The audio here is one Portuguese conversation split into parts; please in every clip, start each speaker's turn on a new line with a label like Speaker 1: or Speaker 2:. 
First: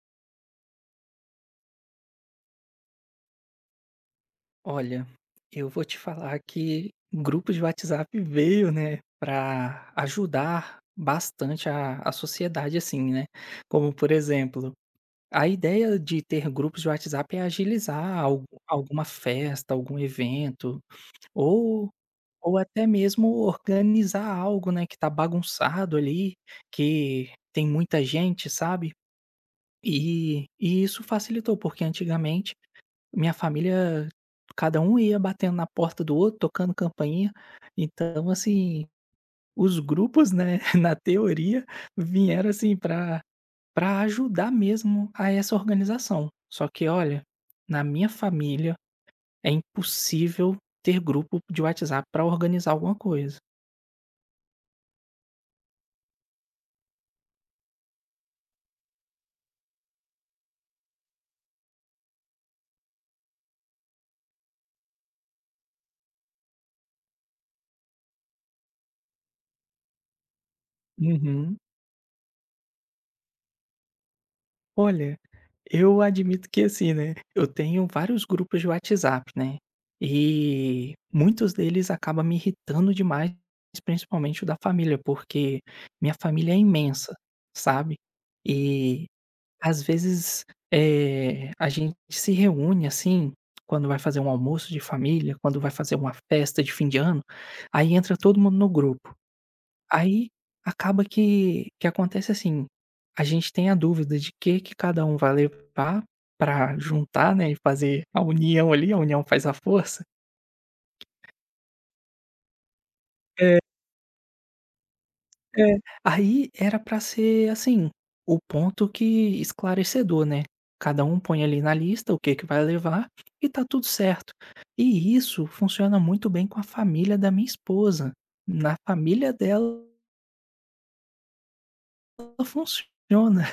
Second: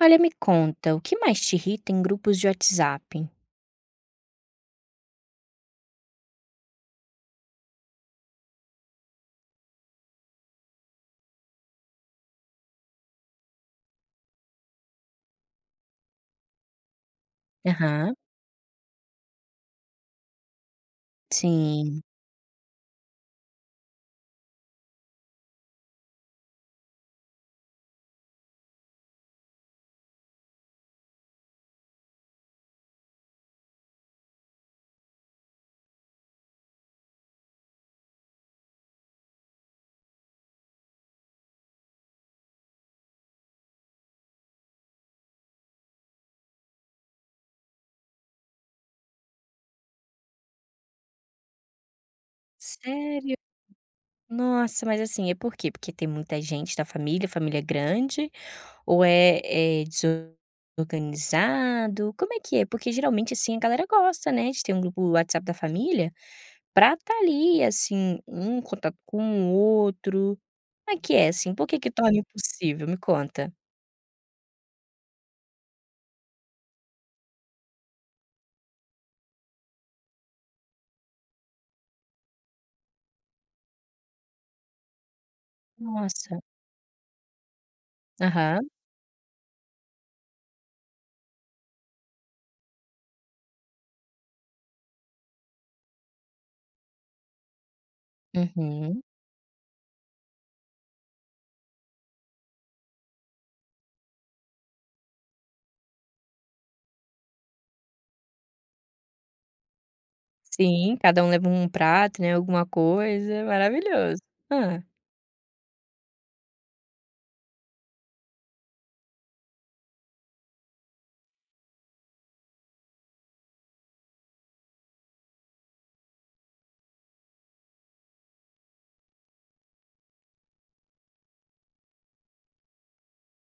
Speaker 1: Olha, me conta, o que mais te irrita em grupos de WhatsApp?
Speaker 2: Olha, eu vou te falar que grupos de WhatsApp veio, né, para ajudar bastante a sociedade, assim, né? Como, por exemplo, a ideia de ter grupos de WhatsApp é
Speaker 1: Aham.
Speaker 2: agilizar alguma festa, algum evento, ou,
Speaker 1: Sim.
Speaker 2: ou até mesmo organizar algo, né, que tá bagunçado ali, que tem muita gente, sabe? E isso facilitou, porque antigamente minha família, cada um ia batendo na porta do outro, tocando campainha, então assim, os grupos, né, na teoria, vieram assim para ajudar mesmo a essa organização. Só que olha, na minha família é impossível ter grupo de WhatsApp pra organizar alguma
Speaker 1: Sério?
Speaker 2: coisa.
Speaker 1: Nossa, mas assim, é por quê? Porque tem muita gente da família, família grande, ou é desorganizado? Como é que é? Porque geralmente, assim, a galera gosta, né, de ter um grupo WhatsApp da família pra tá ali, assim, um em contato com o outro. Como é que é, assim?
Speaker 2: Uhum.
Speaker 1: Por que que torna impossível? Me conta.
Speaker 2: Olha, eu admito que assim, né, eu tenho vários grupos de WhatsApp, né, e muitos deles acabam me irritando demais, principalmente o da família, porque minha
Speaker 1: Nossa.
Speaker 2: família é imensa, sabe,
Speaker 1: Aham.
Speaker 2: e às vezes, a gente se reúne, assim, quando vai fazer um almoço de família, quando vai fazer uma festa de fim de ano, aí entra todo mundo no
Speaker 1: Uhum.
Speaker 2: grupo. Aí acaba que acontece assim, a gente tem a dúvida de que cada um vai levar para juntar, né, e fazer a união ali, a união faz a força.
Speaker 1: Sim, cada um leva um prato, né, alguma coisa,
Speaker 2: É,
Speaker 1: maravilhoso. Ah.
Speaker 2: é. Aí era para ser, assim, o ponto que esclarecedor, né, cada um põe ali na lista o que que vai levar e tá tudo certo. E isso funciona muito bem com a família da minha esposa, na família dela funciona.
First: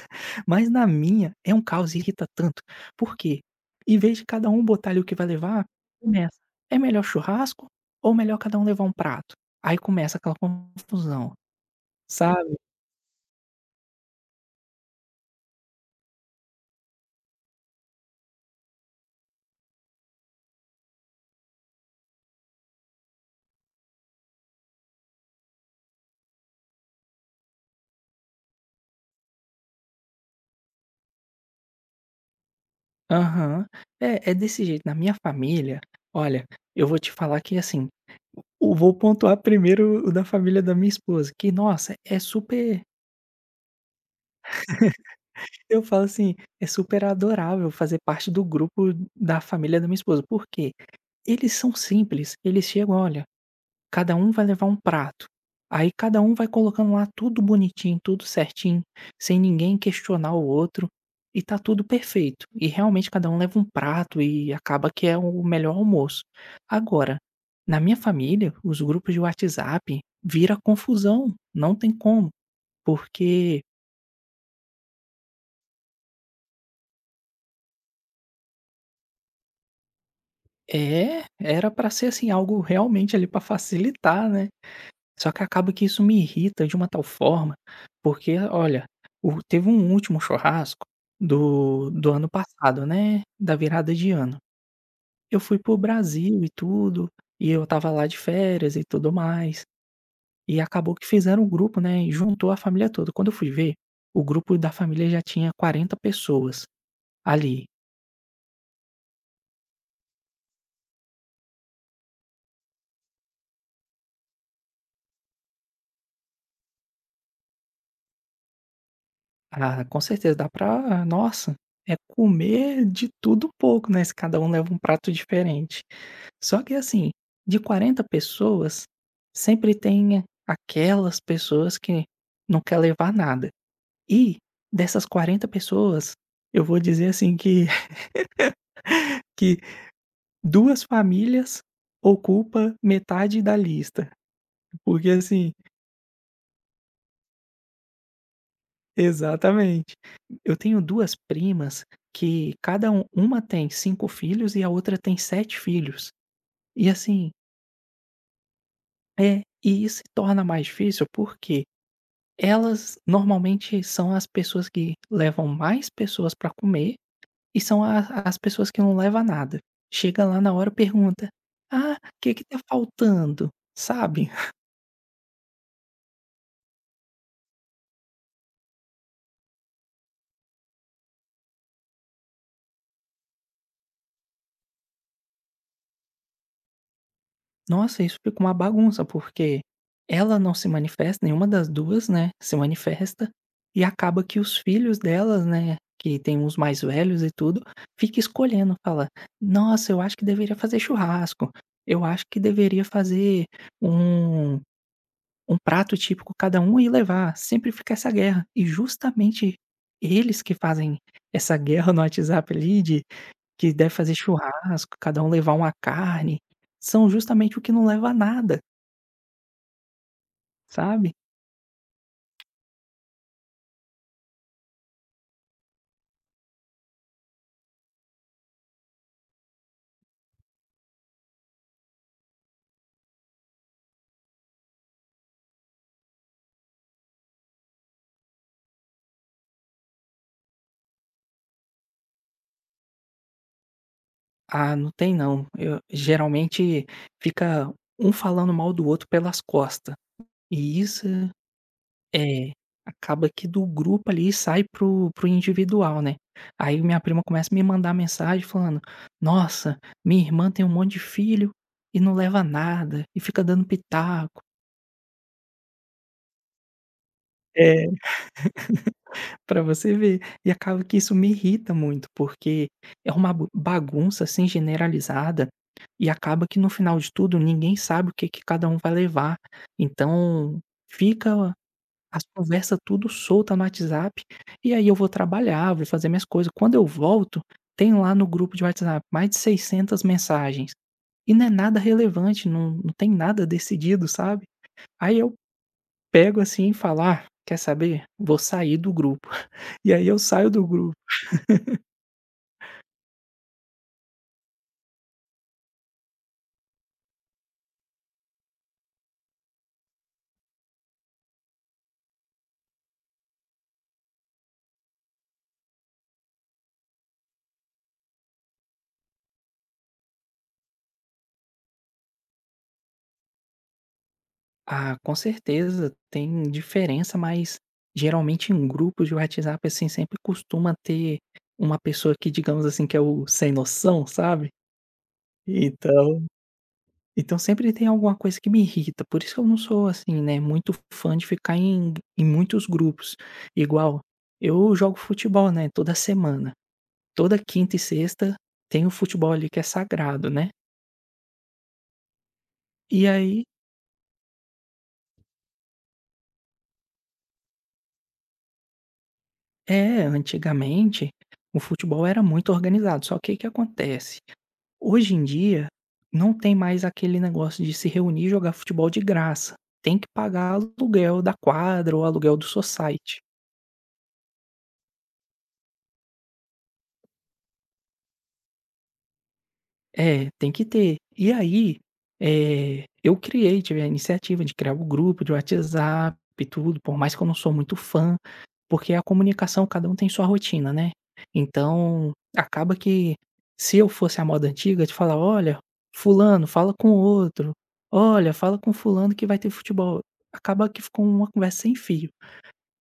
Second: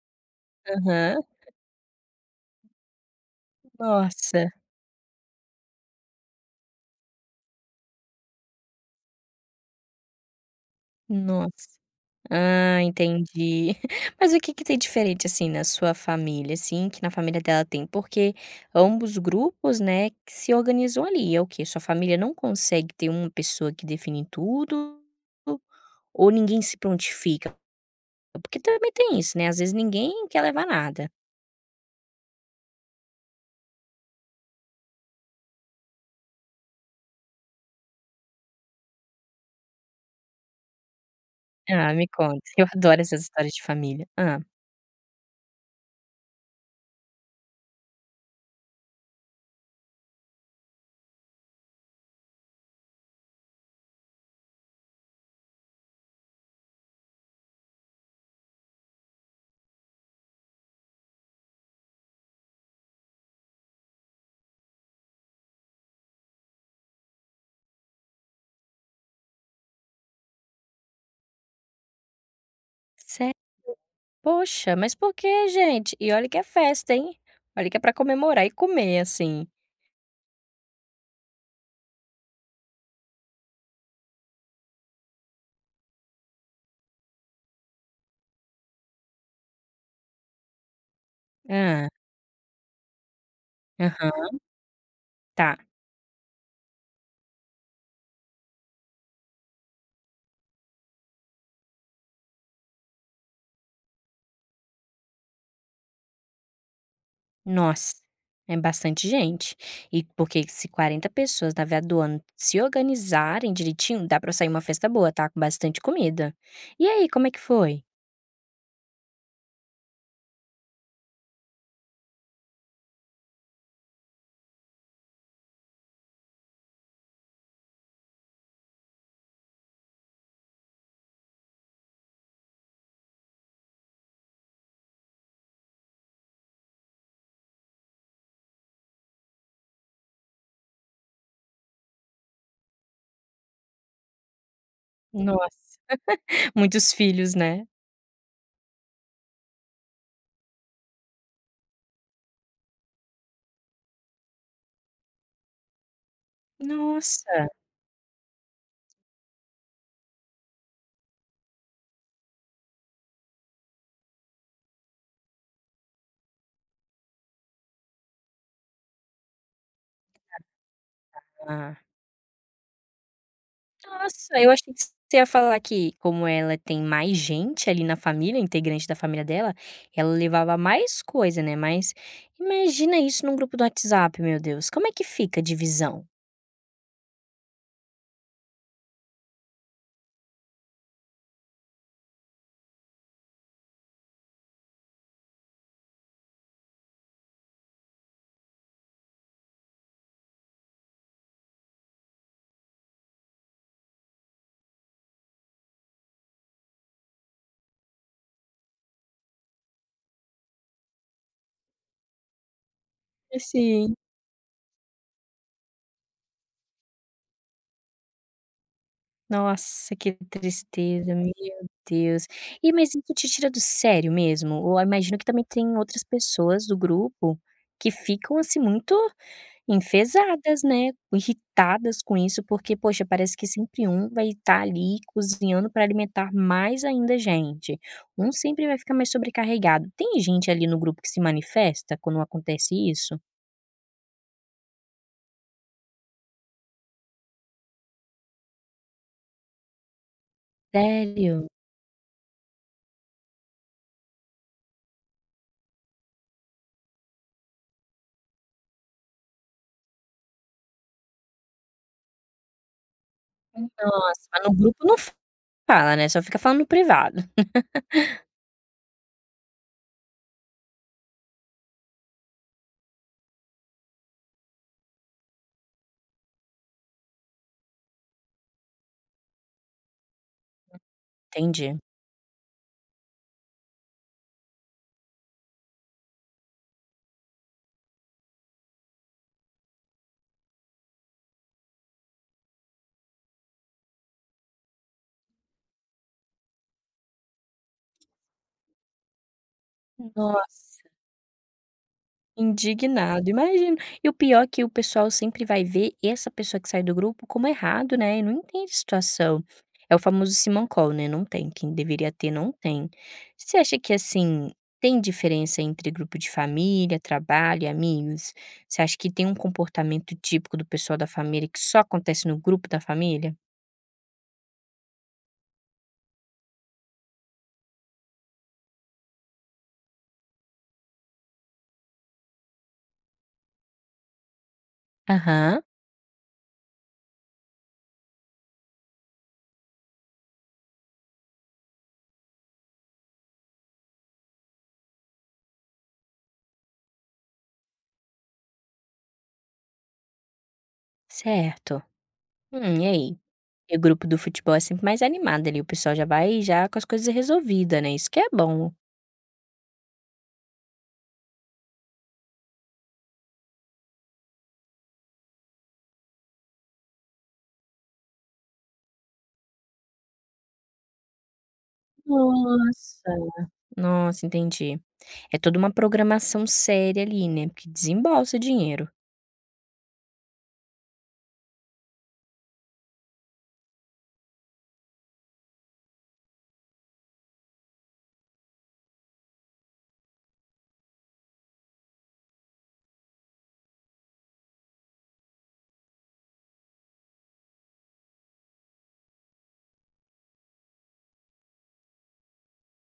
Speaker 2: Mas na
Speaker 1: Aham.
Speaker 2: minha é um caos e irrita tanto. Por quê? Em vez de cada
Speaker 1: Nossa,
Speaker 2: um botar ali o que vai levar, começa: "É melhor churrasco ou melhor cada um levar um prato?". Aí começa aquela confusão,
Speaker 1: nossa.
Speaker 2: sabe?
Speaker 1: Ah, entendi. Mas o que que tem diferente, assim, na sua família, assim, que na família dela tem? Porque ambos grupos, né, que se organizam ali. É o quê? Sua família não consegue ter uma pessoa que define tudo ou ninguém se prontifica? Porque também tem isso, né, às vezes ninguém quer levar nada.
Speaker 2: Aham. É, é desse jeito. Na minha família, olha, eu vou te falar que, assim, eu vou pontuar primeiro o da família da minha esposa, que,
Speaker 1: Ah,
Speaker 2: nossa,
Speaker 1: me
Speaker 2: é
Speaker 1: conta, eu
Speaker 2: super
Speaker 1: adoro essas histórias de família. Ah.
Speaker 2: eu falo assim, é super adorável fazer parte do grupo da família da minha esposa. Por quê? Eles são simples, eles chegam: "Olha, Cada um vai levar um prato. Aí cada um vai colocando lá tudo bonitinho, tudo certinho, sem ninguém questionar o outro, e tá tudo perfeito. E realmente cada um leva um prato e acaba que é o melhor almoço. Agora, na minha família, os grupos de WhatsApp vira confusão, não tem como,
Speaker 1: Sé
Speaker 2: porque
Speaker 1: Poxa, mas por que, gente? E olha que é festa, hein. Olha que é pra comemorar e comer, assim.
Speaker 2: é, era pra ser assim algo realmente ali pra facilitar, né? Só que acaba que isso me irrita de uma tal forma, porque olha, o teve um último churrasco
Speaker 1: Ah.
Speaker 2: do ano passado, né, da virada de
Speaker 1: Aham,
Speaker 2: ano. Eu
Speaker 1: tá.
Speaker 2: fui para o Brasil e tudo, e eu tava lá de férias e tudo mais, e acabou que fizeram um grupo, né, e juntou a família toda. Quando eu fui ver, o grupo da família já tinha 40 pessoas ali.
Speaker 1: Nossa, é bastante gente. E porque se 40 pessoas na virada do ano se organizarem direitinho, dá pra sair uma festa boa, tá, com bastante comida. E aí, como é que foi?
Speaker 2: Ah, com certeza dá pra nossa, é comer de tudo um pouco, né, se cada um leva um prato diferente. Só que assim, de 40 pessoas, sempre tem aquelas pessoas que não quer levar nada. E dessas 40 pessoas, eu vou dizer assim que que 2 famílias ocupa metade da lista, porque assim
Speaker 1: Nossa, muitos filhos, né.
Speaker 2: exatamente. Eu tenho duas primas que cada um uma tem 5 filhos e a outra tem 7 filhos. E assim
Speaker 1: Nossa.
Speaker 2: é, e isso se torna mais difícil, porque Elas normalmente são as pessoas que levam mais pessoas para comer e são a as pessoas que não levam nada. Chega lá na hora e pergunta: "Ah, o que que tá faltando?", sabe.
Speaker 1: Nossa, eu achei que você ia falar que, como ela tem mais gente ali na família, integrante da família dela, ela levava mais coisa, né, mas imagina isso num grupo do WhatsApp, meu Deus, como é que fica a divisão?
Speaker 2: Nossa, isso fica uma bagunça, porque ela não se manifesta, nenhuma das 2, né, se manifesta, e acaba que os filhos delas, né, que tem uns mais velhos e tudo, fica escolhendo, fala: "Nossa, eu acho que deveria fazer churrasco, eu acho que deveria fazer um Um prato típico cada um e levar, sempre fica essa guerra. E justamente eles que fazem essa guerra no WhatsApp ali de
Speaker 1: É,
Speaker 2: que deve
Speaker 1: sim.
Speaker 2: fazer churrasco, cada um levar uma carne, são justamente o que não leva a nada,
Speaker 1: Nossa, que
Speaker 2: sabe.
Speaker 1: tristeza, meu Deus. E mas isso te tira do sério mesmo? Ou eu imagino que também tem outras pessoas do grupo que ficam, assim, muito Enfesadas, né, irritadas com isso, porque, poxa, parece que sempre um vai estar ali cozinhando para alimentar mais ainda gente. Um sempre vai ficar mais sobrecarregado. Tem gente ali no grupo que se manifesta quando acontece isso?
Speaker 2: "Ah, não tem não", eu geralmente fica um falando mal do outro pelas costas e isso é
Speaker 1: Sério?
Speaker 2: É, acaba que do grupo ali sai pro individual, né. Aí minha prima começa a me mandar mensagem falando: "Nossa, minha irmã tem um monte de filho e não leva nada, e fica dando
Speaker 1: Nossa,
Speaker 2: pitaco".
Speaker 1: mas no grupo não fala, né, só fica falando no privado.
Speaker 2: É, pra você ver. E acaba que isso me irrita muito, porque é uma bu bagunça, assim, generalizada, e acaba que no final de tudo ninguém sabe o que que cada um vai levar. Então fica
Speaker 1: Entendi.
Speaker 2: As conversa tudo solta no WhatsApp, e aí eu vou trabalhar, vou fazer minhas coisas, quando eu volto, tem lá no grupo de WhatsApp mais de 600 mensagens, e não é nada relevante, não tem nada decidido, sabe. Aí eu pego, assim, e falo: "Ah, quer saber? Vou sair do grupo". E aí eu saio do
Speaker 1: Nossa.
Speaker 2: grupo.
Speaker 1: Indignado, imagino. E o pior é que o pessoal sempre vai ver essa pessoa que sai do grupo como errado, né, e não entende a situação. É o famoso simancol, né, não tem, quem deveria ter não tem. Você acha que, assim, tem diferença entre grupo de família, trabalho e amigos? Você acha que tem um comportamento típico do pessoal da família que só acontece no grupo da família?
Speaker 2: Ah, com certeza tem diferença, mas geralmente em grupos de WhatsApp, assim, sempre costuma ter uma pessoa que, digamos assim, que é o sem noção, sabe.
Speaker 1: Aham,
Speaker 2: Então Então sempre tem alguma coisa que me irrita, por isso que eu não sou assim, né, muito fã de ficar em muitos grupos. Igual, eu jogo futebol, né, toda semana, toda quinta e sexta tem o futebol ali que é sagrado, né.
Speaker 1: certo. E
Speaker 2: E
Speaker 1: aí?
Speaker 2: aí
Speaker 1: E o grupo do futebol é sempre mais animado ali, o pessoal já vai já com as coisas resolvidas, né, isso que é bom.
Speaker 2: é, antigamente o futebol era muito organizado, só que o que acontece, hoje em dia não tem mais aquele negócio de se reunir e jogar futebol de graça, tem que pagar aluguel da quadra ou aluguel do
Speaker 1: Nossa.
Speaker 2: society.
Speaker 1: Nossa, entendi. É toda uma programação séria ali, né, porque desembolsa dinheiro.
Speaker 2: É, tem que ter. E aí, eu criei, tive a iniciativa de criar o grupo de WhatsApp e tudo, por mais que eu não sou muito fã, porque a comunicação, cada um tem sua rotina, né. Então, acaba que se eu fosse a moda antiga de falar: "Olha, fulano, fala com o outro. Olha, fala com fulano que vai ter futebol". Acaba que ficou uma conversa sem fio.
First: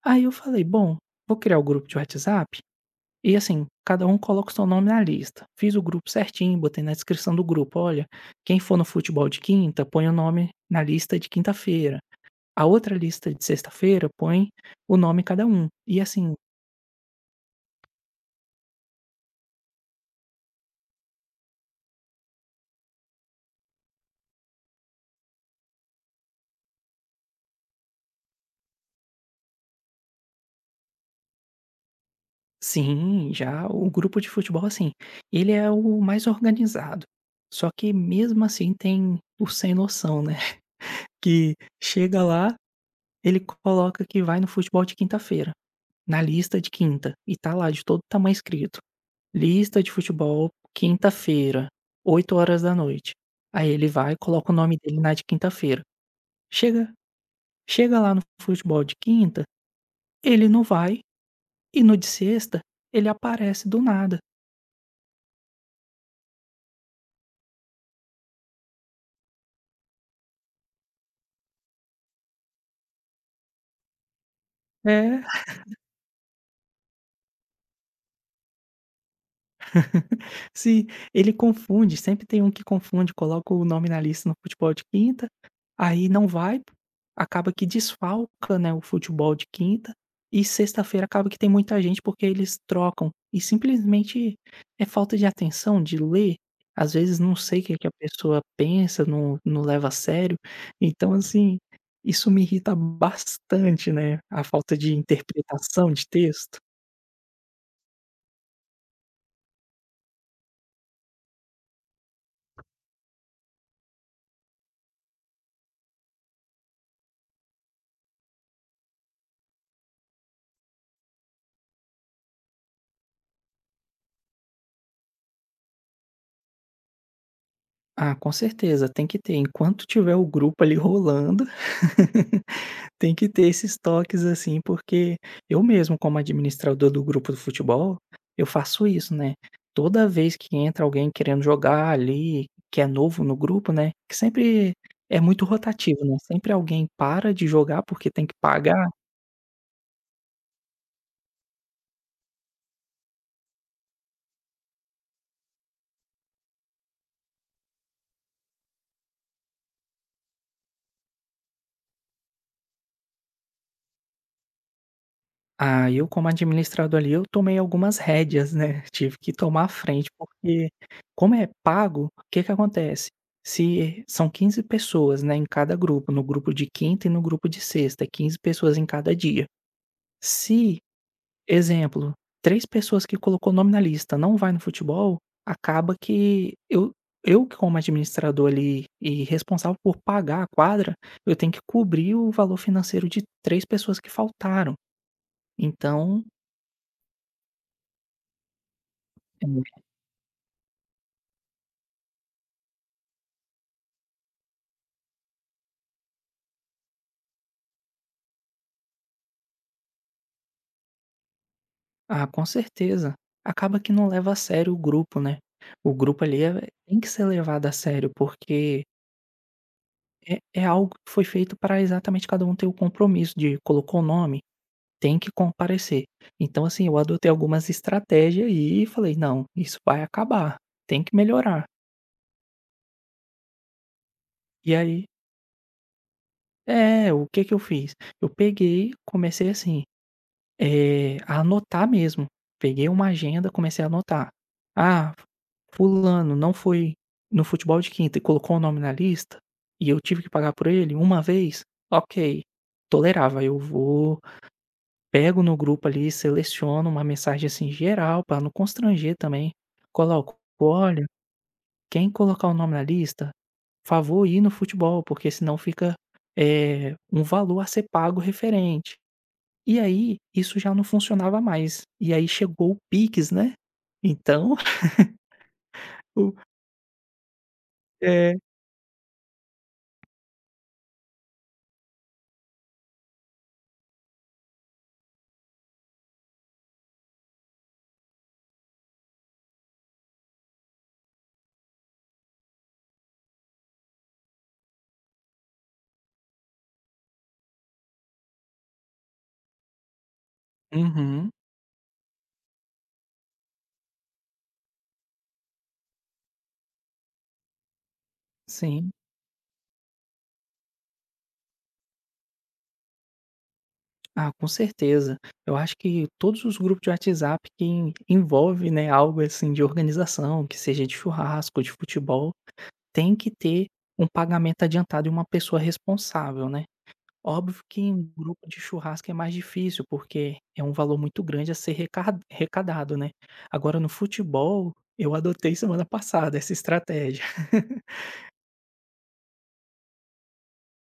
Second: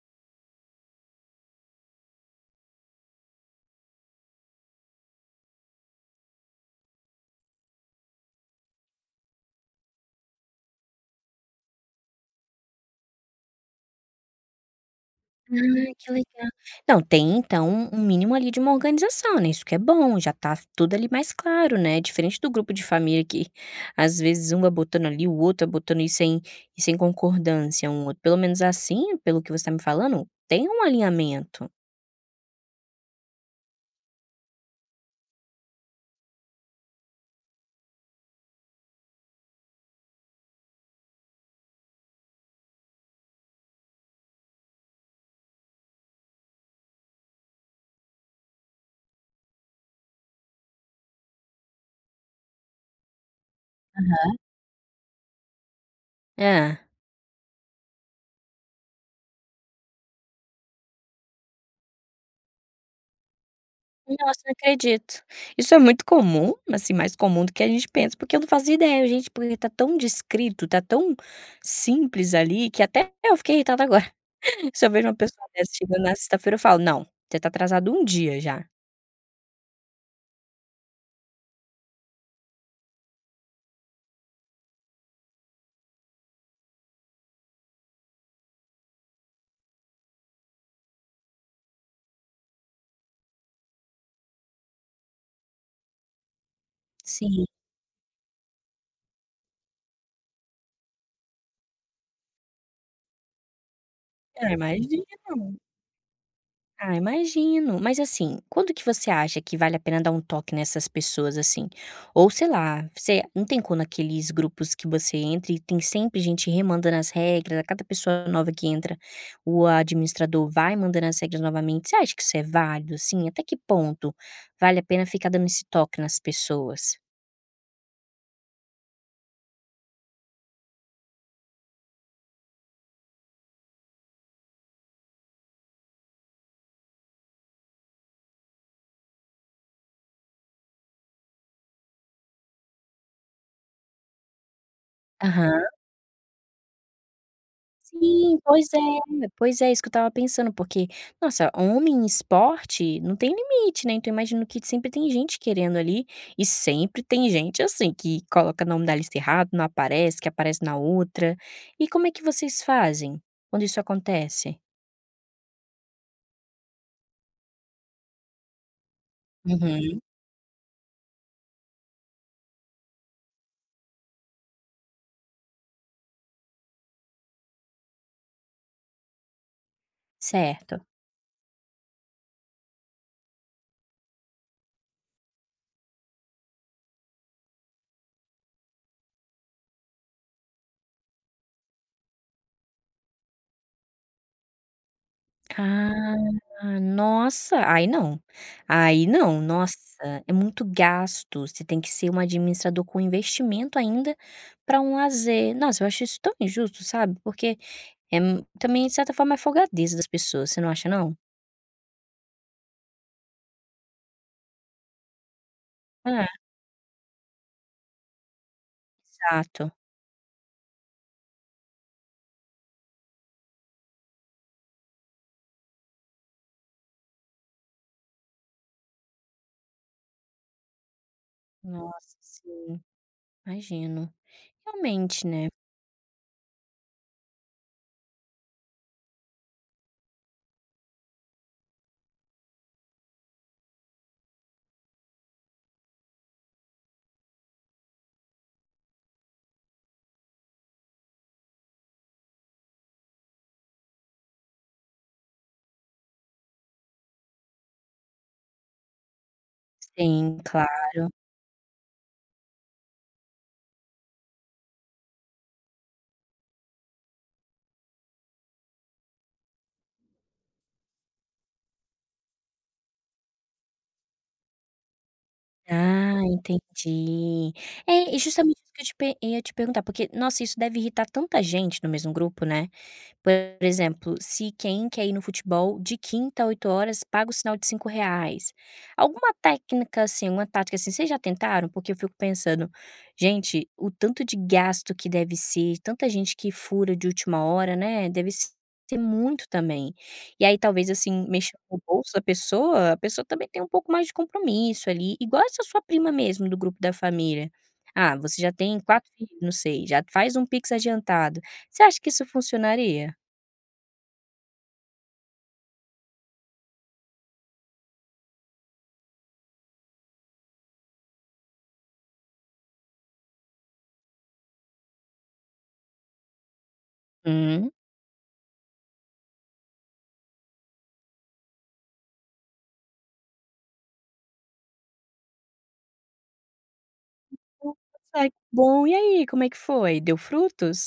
Speaker 2: Aí eu falei: "Bom, vou criar o grupo de WhatsApp". E assim, cada um coloca o seu nome na lista. Fiz o grupo certinho, botei na descrição do grupo: "Olha, quem for no futebol de quinta, põe o nome na lista de quinta-feira. A outra lista de sexta-feira, põe o nome cada
Speaker 1: Ah,
Speaker 2: um". E
Speaker 1: que
Speaker 2: assim
Speaker 1: legal. Não, tem então um mínimo ali de uma organização, né, isso que é bom, já tá tudo ali mais claro, né, diferente do grupo de família que, às vezes, um vai botando ali, o outro vai botando isso sem concordância um outro. Pelo menos assim, pelo que você tá me falando, tem um alinhamento.
Speaker 2: sim, já o grupo de futebol, assim, ele é o mais organizado. Só que mesmo assim tem o sem noção, né, que chega lá, ele coloca que vai no futebol de quinta-feira, na lista de quinta, e tá lá de todo tamanho escrito. Lista de futebol, quinta-feira, 8 horas da noite Aí ele vai, e coloca o nome dele na de quinta-feira.
Speaker 1: É.
Speaker 2: Chega chega lá no futebol de quinta, ele não vai, e no de sexta, ele aparece do nada.
Speaker 1: Nossa, não acredito. Isso é muito comum, assim, mais comum do que a gente pensa, porque eu não fazia ideia, gente, porque tá tão descrito, tá tão simples ali, que até eu fiquei irritada agora. Se eu vejo uma
Speaker 2: É.
Speaker 1: pessoa dessa chegando na sexta-feira, eu falo: "Não, você tá atrasado um dia já".
Speaker 2: Sim, ele confunde, sempre tem um que confunde, coloca o nome na lista no futebol de quinta, aí não vai, acaba que desfalca, né, o futebol de quinta, e sexta-feira acaba que tem muita gente porque eles trocam. E simplesmente é falta de atenção, de ler, às vezes não
Speaker 1: Sim.
Speaker 2: sei o que que a pessoa pensa, não leva a sério. Então assim, isso me irrita bastante, né, a
Speaker 1: Ah,
Speaker 2: falta
Speaker 1: mais
Speaker 2: de
Speaker 1: dia não.
Speaker 2: interpretação de texto.
Speaker 1: Ah, imagino. Mas assim, quando que você acha que vale a pena dar um toque nessas pessoas assim? Ou sei lá, você não tem quando aqueles grupos que você entra e tem sempre gente remandando as regras, a cada pessoa nova que entra, o administrador vai mandando as regras novamente. Você acha que isso é válido, assim? Até que ponto vale a pena ficar dando esse toque nas pessoas?
Speaker 2: Ah, com certeza, tem que ter. Enquanto tiver o grupo ali rolando, tem que ter esses toques assim, porque eu mesmo, como administrador do grupo do futebol, eu faço isso, né? Toda vez que entra alguém querendo jogar ali, que é novo no grupo, né? Que sempre é muito rotativo, né? Sempre alguém para de jogar porque tem que
Speaker 1: Sim,
Speaker 2: pagar
Speaker 1: pois é, isso que eu estava pensando, porque, nossa, homem em esporte não tem limite, né, então eu imagino que sempre tem gente querendo ali, e sempre tem gente, assim, que coloca nome da lista errado, não aparece, que aparece na outra. E como é que vocês fazem quando isso acontece?
Speaker 2: Ah, eu como administrador ali, eu tomei algumas rédeas, né, tive que tomar a
Speaker 1: Uhum,
Speaker 2: frente, porque como é pago, o que que acontece? Se são 15 pessoas, né, em cada grupo, no grupo de quinta e no grupo de sexta, é 15 pessoas em cada dia. Se,
Speaker 1: certo.
Speaker 2: exemplo, 3 pessoas que colocou nome na lista não vai no futebol, acaba que eu que como administrador ali e responsável por pagar a quadra, eu tenho que cobrir o valor financeiro de 3 pessoas que faltaram.
Speaker 1: Ah,
Speaker 2: Então
Speaker 1: nossa, aí não. Aí não, nossa,
Speaker 2: é
Speaker 1: é muito gasto, você tem que ser um administrador com investimento ainda para um lazer. Nossa, eu acho isso tão injusto, sabe, porque é m também de certa forma é folgadeza das pessoas, você não acha não?
Speaker 2: Ah, com certeza. Acaba que não leva a sério o grupo, né. O grupo
Speaker 1: É,
Speaker 2: ali é é, tem que ser levado a sério, porque
Speaker 1: exato.
Speaker 2: é é algo que foi feito para exatamente cada um ter o compromisso de colocou o nome, tem que comparecer. Então, assim, eu adotei algumas estratégias e falei: "Não, isso vai acabar, tem que melhorar".
Speaker 1: Nossa, sim, imagino.
Speaker 2: E aí
Speaker 1: Realmente, né.
Speaker 2: é, o que que eu fiz? Eu peguei, comecei assim a anotar mesmo. Peguei uma agenda, comecei a anotar. "Ah, fulano não foi no futebol de quinta e colocou o nome na lista, e eu tive que pagar por ele uma vez, ok, tolerava. Eu vou, pego no grupo ali, seleciono uma mensagem, assim, geral para não constranger também, coloco:
Speaker 1: Sim,
Speaker 2: "Olha,
Speaker 1: claro.
Speaker 2: quem colocar o nome na lista, favor ir no futebol, porque senão fica, um valor a ser pago referente". E aí, isso já não funcionava mais. E aí chegou o Pix, né. Então,
Speaker 1: Ah,
Speaker 2: o
Speaker 1: entendi. É, e
Speaker 2: é.
Speaker 1: justamente isso que eu te pe ia te perguntar, porque, nossa, isso deve irritar tanta gente no mesmo grupo, né. Por exemplo, se quem quer ir no futebol de quinta a 8 horas paga o sinal de 5 reais, alguma técnica assim, alguma tática assim, vocês já tentaram? Porque eu fico pensando: "Gente, o tanto de gasto que deve ser, tanta gente que fura de última hora, né, deve ser muito também". E aí talvez, assim,
Speaker 2: Uhum.
Speaker 1: mexendo no bolso da pessoa, a pessoa também tem um pouco mais de compromisso ali, igual essa sua prima mesmo do grupo da família. Ah, você já tem
Speaker 2: Sim.
Speaker 1: 4 filhos, não sei, já faz um pix adiantado. Você acha que isso funcionaria?
Speaker 2: Ah, com certeza. Eu acho que todos os grupos de WhatsApp que en envolve, né, algo assim de organização, que seja de churrasco, de futebol, tem que ter um pagamento adiantado e uma pessoa responsável, né. Óbvio
Speaker 1: "Hum,
Speaker 2: que em um grupo de churrasco é mais difícil, porque é um valor muito grande a ser recar arrecadado, né. Agora no futebol, eu adotei semana passada essa estratégia.
Speaker 1: ai que bom, e aí, como é que foi? Deu frutos?"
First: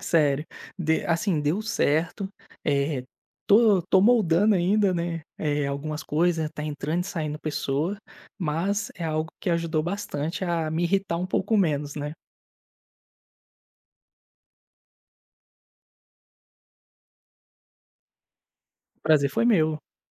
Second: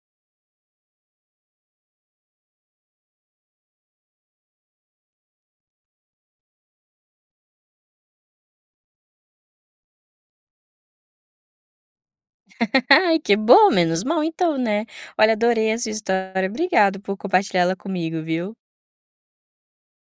Speaker 2: Sério, de assim, deu certo, eh, tô moldando ainda, né, algumas coisas, tá entrando e saindo pessoa, mas é algo que ajudou bastante a me irritar um pouco menos, né.
Speaker 1: Ai que bom, menos mal então, né. Olha, adorei essa história, obrigado por compartilhar ela comigo, viu.
Speaker 2: O prazer foi meu.